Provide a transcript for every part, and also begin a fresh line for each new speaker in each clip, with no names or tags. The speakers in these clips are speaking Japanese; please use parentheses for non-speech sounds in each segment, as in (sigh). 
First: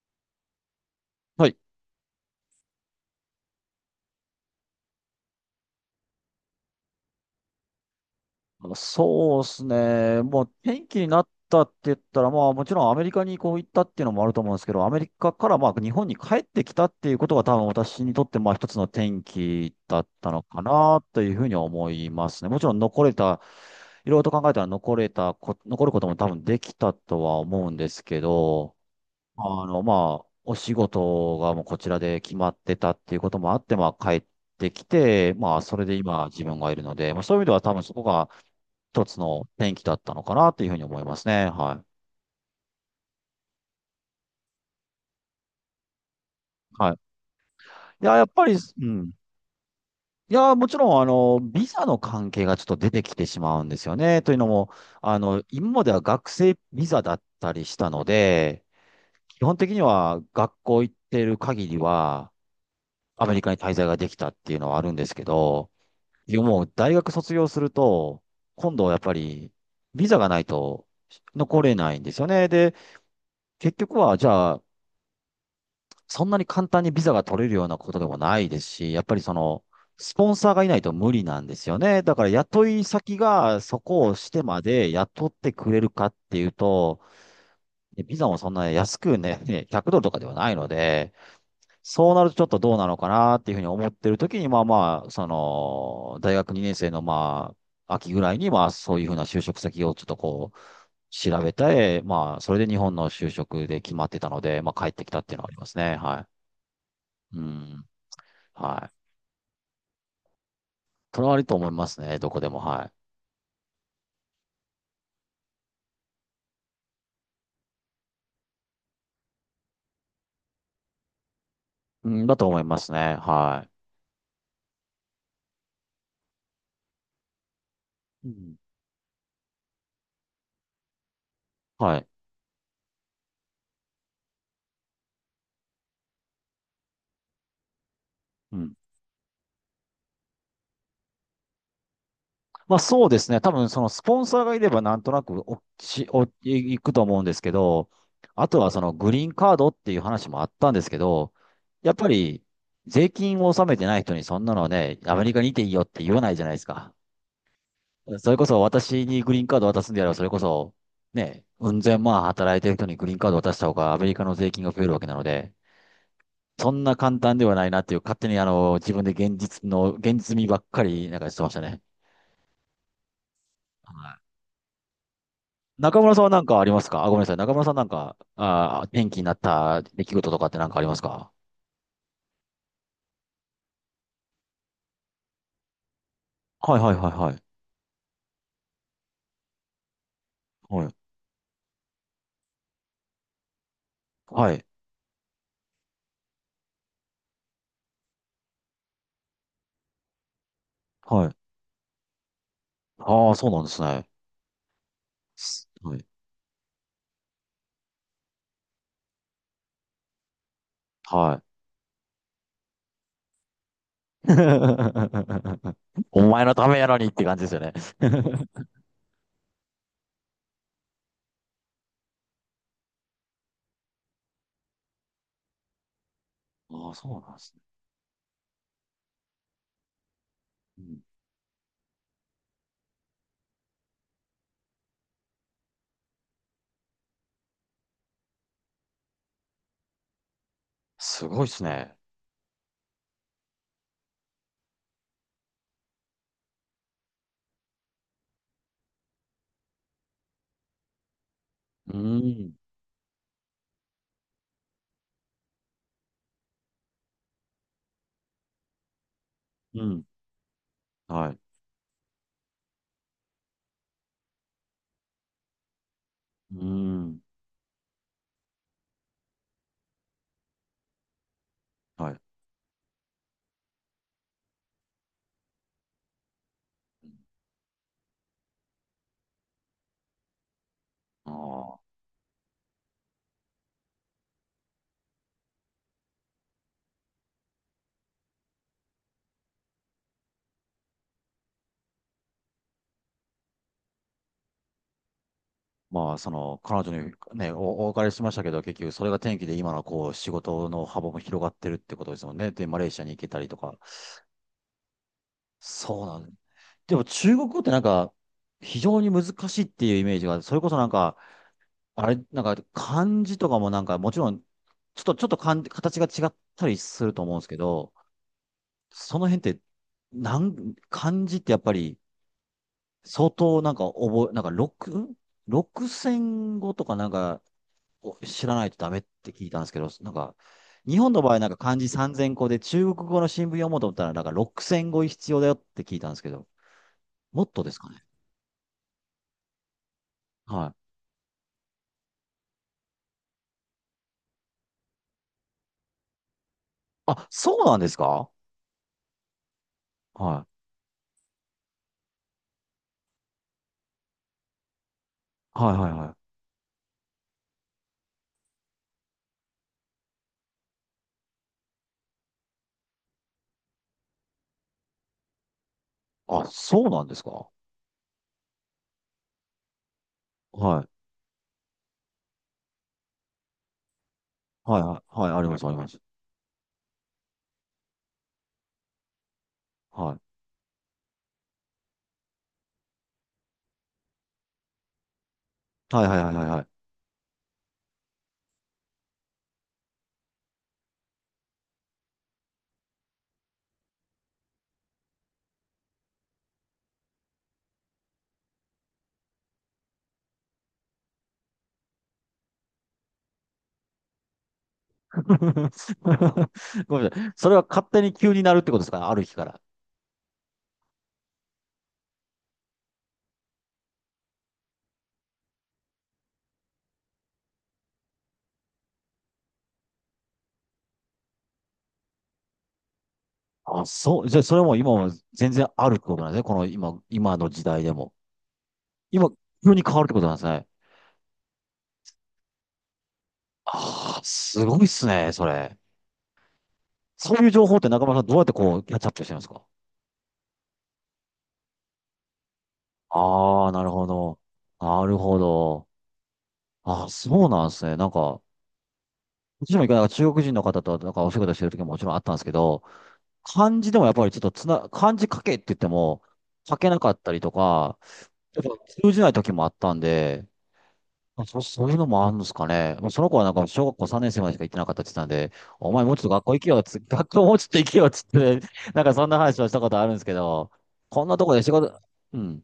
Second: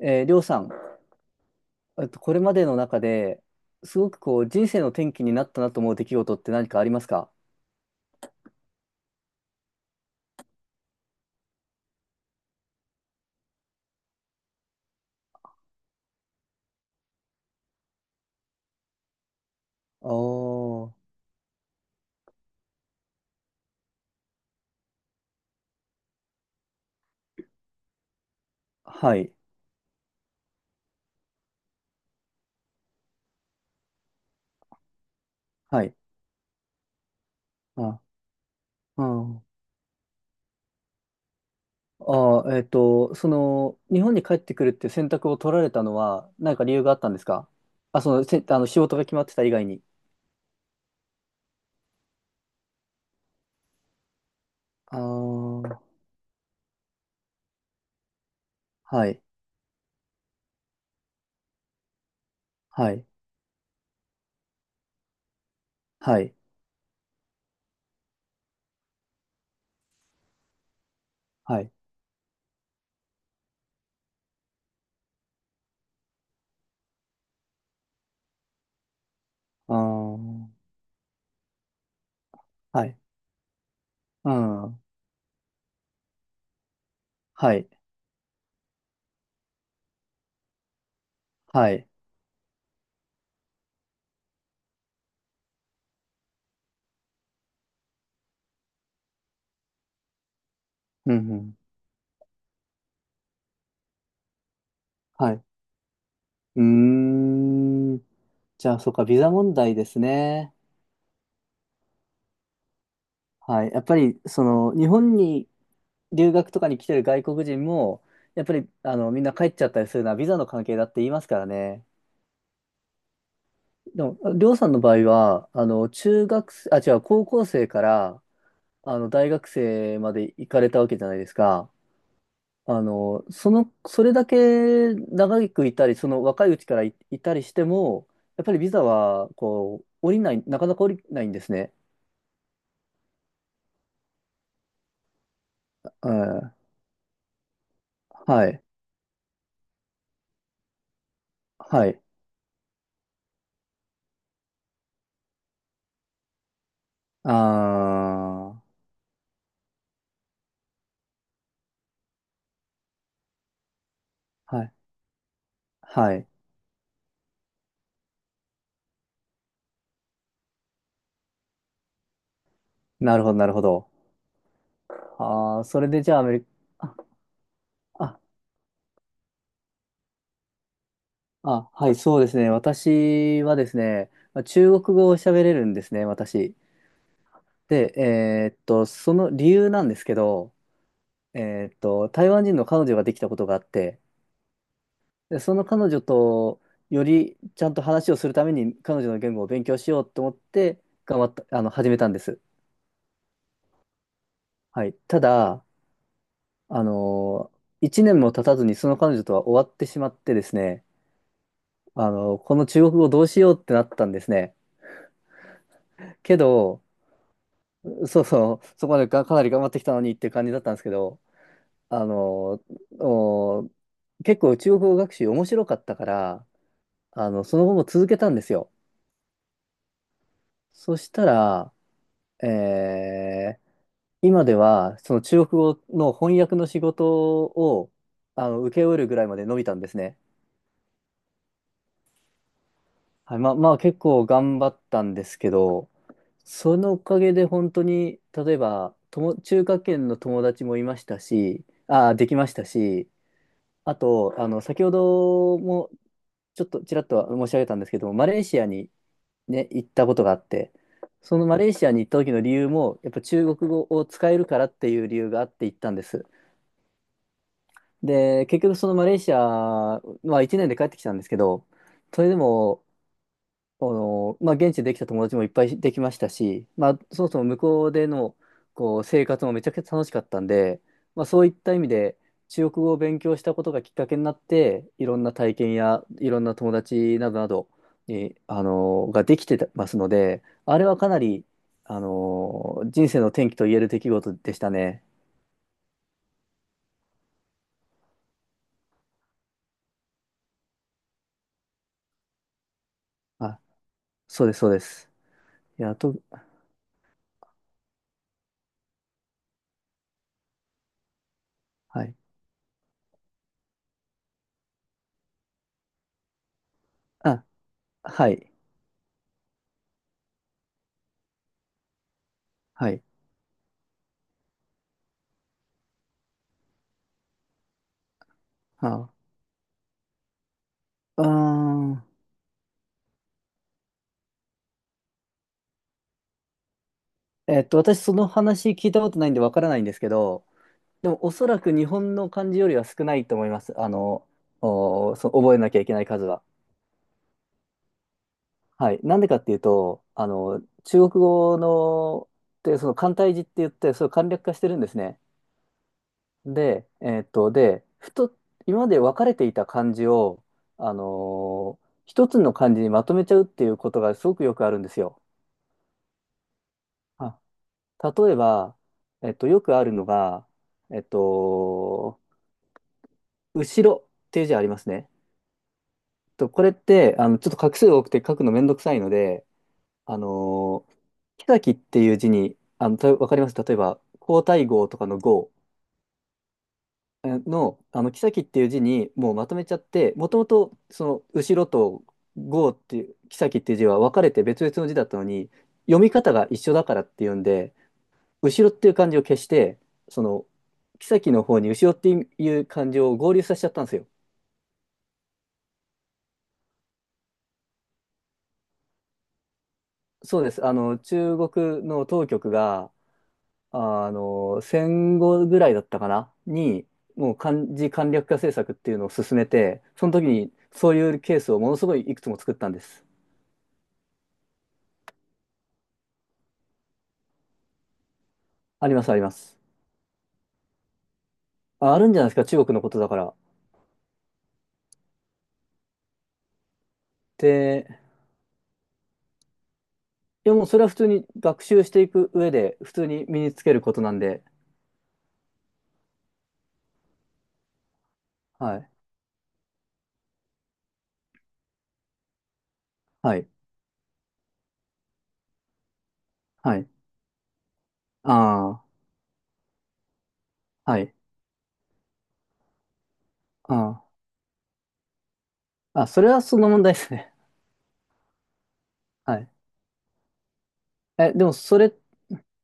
りょうさん、
はい。
これまでの中で、すごくこう、人生の転機になったなと思う出来事って何かありますか？
あのそうですね。もう天気になったって言ったら、まあもちろんアメリカにこう行ったっていうのもあると思うんですけど、アメリカからまあ日本に帰ってきたっていうことが多分私にとってまあ一つの転機だったのか
お
な
ー、
というふうに思いますね。もちろん残れた、いろいろと考えたら残ることも多分できたとは思うんですけど、
はい、
あの、まあ、お仕事がもうこちらで決まってたっていうこともあって、まあ、帰ってきて、まあ、そ
は
れで
い。
今自分がいるので、まあ、そういう意味では多分そ
あ、
こが
う
一つの
ん。
転機だったのかなっていうふうに思いますね。はい。
あー、その、日本に帰ってくるっていう選択を取られたのは、何か理由が
は
あっ
い。
たんですか？あ、
い
そ
や、や
の、
っぱり、
あの、仕
う
事が
ん。
決まってた以外に。
いや、もちろん、あの、ビザの関係がちょっと出てきてしまうんですよね。というのも、
あ
あの、今
ー、
までは学生ビザだったりしたので、
はい、
基本的には学校行ってる限りは、
はい、
アメリカに滞在ができたっていうのはあるんですけど、
はい、
でもう大学卒業すると、今度はやっぱりビザがないと
は
残
い。
れないんですよね。で、結局はじゃあ、そんなに簡単にビザが取れるようなことでもないですし、やっぱりその、
あ
スポンサ
ー、
ーがいないと無理なんですよね。だから雇い
はい、
先がそこをし
う
てま
ん、
で雇ってくれるかっていうと、
はい、
ビザもそんな安くね、100ドルとかではないので、
はい、
そうなるとちょっとどうなのかなっていうふうに思ってる時に、まあまあ、その、大学2年生のまあ、秋ぐらいに、まあそういうふうな就職先をちょっとこう、
うん、う
調べ
ん、
て、まあ、それで日本の就職で決まってたので、まあ帰ってきたっ
は
ていう
い。
のはありますね。は
う
い。うん。
ーん。じゃあ、
は
そう
い。
か、ビザ問題ですね。
それはあると思いますね。どこでも。は
はい。やっぱり、その、日本に留学とかに来てる外国人も、やっぱり、あの、みんな帰っちゃったりするのはビザの関係だって言いますからね。
い。うん、だと思いますね。は
でも、りょうさんの場合は、あの、中学生、あ、違う、高校生から、
い。うん、
あの、大学生まで行かれたわけじゃないですか。
はい。
あの、その、それだけ長くいたり、その若いうちからいたりしても、やっぱ
う
りビ
ん、
ザは、こう、降りない、なかなか降りないんですね。
まあそうですね。多分そのスポンサーがいればなんとなくおし
う
お
ん。
いくと思うんですけど、あ
は
と
い。
はそのグリーンカードっていう話もあったんですけど、
は
やっ
い。
ぱり税金を納めてない人にそんなのね、アメリカにいていいよって言わないじゃないですか。
あ
それこそ
あ、
私にグリーンカード渡すんであれば、それこそね、うん千万働いてる人にグリーンカード渡した方がアメリカの税
は
金が
い、
増えるわけなので、
はい。
そんな簡単ではないなっていう、勝手にあの、自分で現実の、現実味ばっかりなんかしてましたね。
なるほど、なるほど。ああ、それ
中
でじ
村
ゃあ
さ
ア
んは
メリ
何かあります
カ、
か？あ、ごめんなさい。中村さんなん
あ、
か、
あ、
転機になった出来事とかって何かありますか？
はい、そうですね。私はですね、まあ中国語を喋れるんですね、私。
はいはいはいはい。
で、その理由なんですけど、
はい。
台湾人の彼女ができたことがあって、
はい。
で、その彼女とよりちゃんと話をするために彼女の言語を勉強しようと思って、頑
は
張っ
い。
た、始めたんです。
ああ、そうなんですね。
はい。ただ、
すはい。
あの、一年も経たずにその彼女とは終わってしまってですね、
はい。
あの、この中国語どうしようってなったんですね。
(laughs) お
け
前のため
ど、
やのにって感じですよね。
そうそう、そこまでか、かなり頑張ってきたのにって感じだったんですけど、あの、お結構中国語学習面白かったから、
(laughs) ああ、そう
あ
なんで
の、
す
そ
ね。
の後も続けたんですよ。
う
そ
ん、
したら、えー今ではその中国語の翻訳の仕事をあの請け負えるぐらいまで伸びたんですね。
すごいですね。
はい、まあ、まあ結構頑張ったんですけど、そのおかげで本当に、例えば、中華圏の友達もいましたし、
う
でき
ー
ま
ん。
したし、あと、あの、先ほどもちょっとちらっと申し上げたんですけども、マレーシアにね、
う
行っ
ん。
たことがあって、
は
そ
い。
のマレーシアに行った時の理由も、やっぱ中国語を使えるからっていう理由があって行ったんです。
うーん。
で、結局そのマレーシアは1年で帰ってきたんですけど、
はい。
それでもあの、まあ、現地でできた友達もいっぱいできましたし、まあ、そもそも向こうでのこう生活もめちゃくちゃ楽しかったんで、まあ、
あ
そういった意味
あ。
で中国語を勉強したことがきっかけになっていろんな体験やいろんな友達などなどに、あのができてますのであれはかなり、あの人生の転機と言える出来事でしたね。
まあ、その、彼女にね、お別れしましたけど、結局それが転機で今のこう、仕事の幅も広がってるってことですもんね。で、マレーシアに行けたりと
あ、
か。
そうです、そうです。いや、
そうなんで、でも中国語ってなんか、非常に難しいっていうイメージが、それこそなんか、
は
あ
い。
れ、なんか漢字とかもなんか、もちろん、ちょっと漢字形が違ったりすると思うんで
あ、
すけど、
はい、
その辺って、漢字ってやっぱり、
はい。
相当なんかなんか六千語とかなんか、お知らないとダメっ
あ、
て聞いたんですけど、なんか、日本の
あ
場合なんか漢字
ー
3000個で中国語の新聞読もうと思ったらなんか6000語必要だよって聞いたんですけど、もっとですか
私
ね。
その話聞いたことないんでわからないんですけど、
はい。
でもおそらく日本の漢字よりは少ないと思います。あの、覚えなきゃいけない数は。
あ、そうなんですか？
はい。なんでかっていうと、あ
はい。
の、中国語の、で、その簡体字って言って、それを簡略化してるんですね。
はいはいはい。
で、えっと、で、ふと、今まで分かれていた漢字を、あの、一つの漢字にまとめちゃうっていうことがすごくよくあるんですよ。
あ、そうなんです
あ、
か？
例えば、よくあるのが、
はい。
えっと、後ろっていう字ありま
はい
す
はい
ね。
はい。あります、あります。
と、これって、あの、ちょっと画数多くて書くのめんどくさいので、
は
あ
い。
のー、木崎っていう字に、あの、わかります例えば、皇太后とかの号
はいはいはいはいはい。
の、あの、木崎っていう字にもうまとめちゃって、もともと、その、後ろと号っていう、木崎っていう字は分かれて別々の字だったのに、読み方が一緒だからっていうんで、後ろっていう漢字を消して、その、木崎の方に後ろっていう漢字を合流させちゃったんですよ。
(laughs) ごめんなさい。それは勝手に急になるってことですかね、ある日から。
そうです。あの、中国の当局が、あの、戦後ぐらいだったかなに、もう漢字簡略化政策っていうのを進めて、その時にそういうケースをものすごいいくつも作ったんです。
あ、そう。じゃあそれも今も全然あるってことなんですね。この今、今の時代でも。
あります、あり
今、
ます。
急に変わるってことなんですね。
あ、あるんじゃないですか、中国のことだから。
ああ、すごいっすね、それ。そういう情報っ
で、
て中村さんどうやってこう、キャッチアップしてるんですか？
いやもうそれは普通に学習していく上で、普通に身につ
ああー、
ける
なる
こと
ほ
なん
ど。
で、
なるほど。ああ、そうなんですね。なんか、
はい、
私も一回なんか中国人の方となんかお仕事してる時ももちろんあったんですけど、
はい、
漢字でもやっぱりちょっと漢字書けって言っても、書
はい、
けなかったりとか、やっぱ
あ
通じない時もあったんで、
あ、はい、
そういうのもあるんですかね。もうその子はなんか小学
あ
校3年生までしか行ってなかったって言ってたんで、お
あ、
前
あ、
もうち
そ
ょっ
れ
と
は
学校
そ
行
の
けよ
問
っ
題で
つ、(laughs)
す
学
ね。
校もうちょっと行けよっつって、(laughs) なんかそん
は
な
い。
話をしたことあるんですけど、こん
え、
な
で
と
も
こで仕事、うん。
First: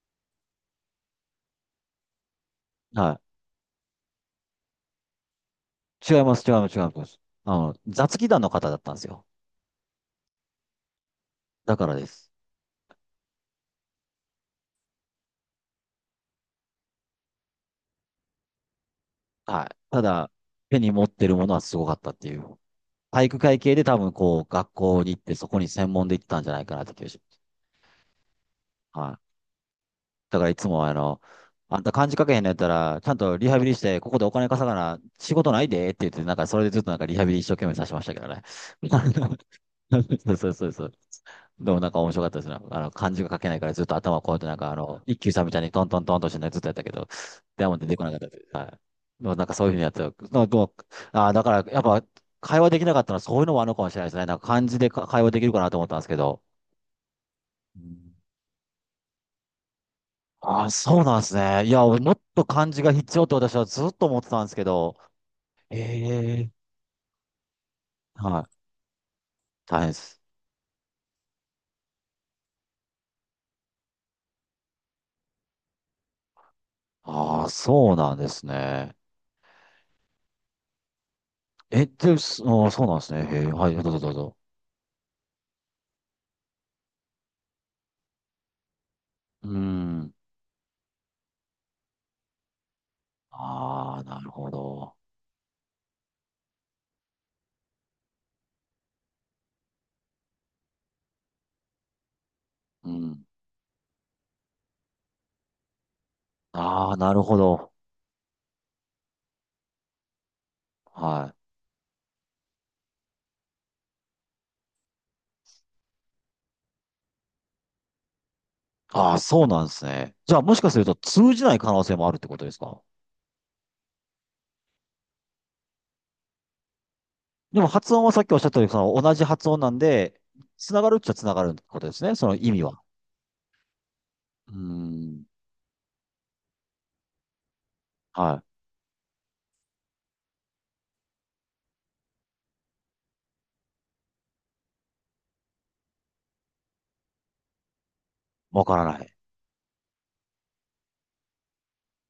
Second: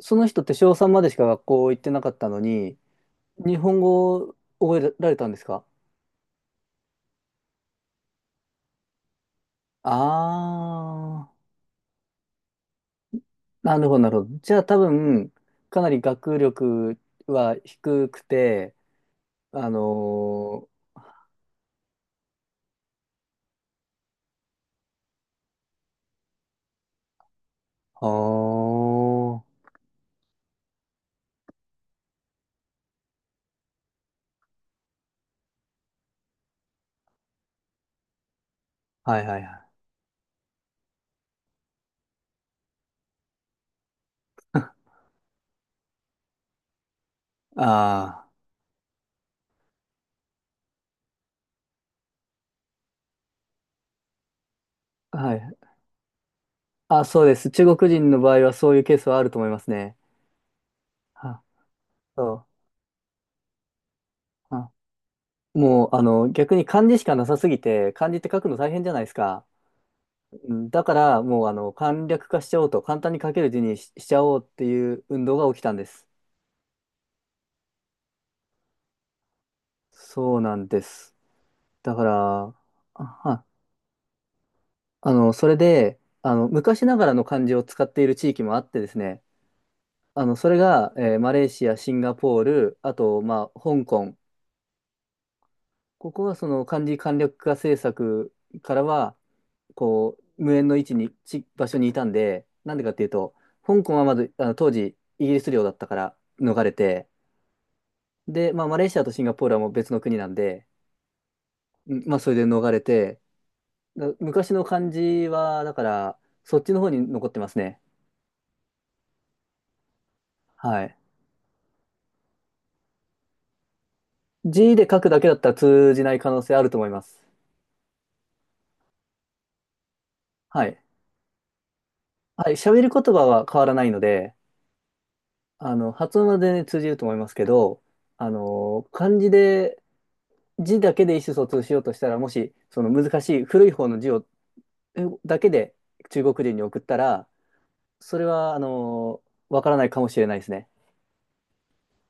その人って小3までしか学校行ってなかったのに、
は
日本語を覚えられたんですか？
い。違います、違います、違います。あの、雑技団の方だったんですよ。
あ
だからです。
ー、なるほど、なるほど。じゃあ多分、かなり学力は低くて、
は
あ
い。ただ、
の
手
ー、
に持ってるものはすごかったっていう。体育会系で多分こう、学校に行ってそこに専門で行ってたんじゃないかなって気がします。はい。だからいつもあの、あんた漢字書けへんのやったら、ちゃんとリハビリして、ここでお金稼がな、仕事ないでって言って、なんかそれでずっとなんかリハビリ一生懸命させてましたけどね。
あー、はいはいはい。
(laughs) そうそうそうそう。でもなんか面白かったですね。あの、漢字が書けないからずっと頭をこうやってなんかあ
(laughs)
の、一休さんみたいにトントントンとしてねずっとやったけど、でも出てこなかっ
あ
たです。はい。でもなんかそういうふうにやってた、でも、だからやっぱ会話できなかったのはそういうのもあるのかもしれないですね。なんか漢字でか
あ、
会話
は
できる
い。
かなと思ったんですけど。
あ、そうです。中
う
国人
ん。
の場合はそういうケースはあると思いますね。
ああ、そうなんです
あ、
ね。いや、俺もっと
そ
漢字が必要って私はずっと思ってたんで
う。
すけ
あ、
ど、
もう、あの、
ええ。
逆に漢字しかなさすぎて、漢字っ
は
て書く
い、
の大変じゃないですか。
大変です。
うんだからもうあの簡略化しちゃおうと簡単に書ける字にしちゃおうっていう運動が起きたんです。
ああ、そうなんですね。
そうなんです。
え、
だか
で、すあ
ら、
ーそうなん
あ、
ですね。へ
は
え、はい、どうぞどうぞ。
あの、それで、あの、昔ながらの漢字を使っている地域もあってですね、
うん。
あの、それが、マレーシア、シンガポール、あと、まあ、香
ああ、
港。
なるほど。
ここはその漢字簡略化政策からは、こう、無縁の位置に、ち、場所にいたんで、なんで
う
かっていう
ん。
と、香港はまず、あの、当時、イギリス領だったから逃れ
ああ、
て、
なるほど。
で、まあ、マレーシアとシンガポールはもう別の国なんで、
はい。
うんまあ、それで逃れて、昔の漢字は、だから、そっちの方に残ってますね。
ああ、そうなんですね。じゃあ、もしかする
は
と
い。
通じない可能性もあるってことですか？
字で書くだけだったら通じない可能性あると思います。
でも発音はさっきおっしゃったように、その同じ発音なんで、
は
つ
い。
ながるっちゃつながるってことですね。その
は
意
い。
味は。
喋る言葉は変わらないので、
うーん。
あの、発音は全然通じると思いますけど、あ
はい。
の、漢字で、字だけで意思疎通しようとしたら、もし、その難しい古い方の字を、だけで中国人に送ったら、それは、あ
わからない。
の、わからないかもしれないですね。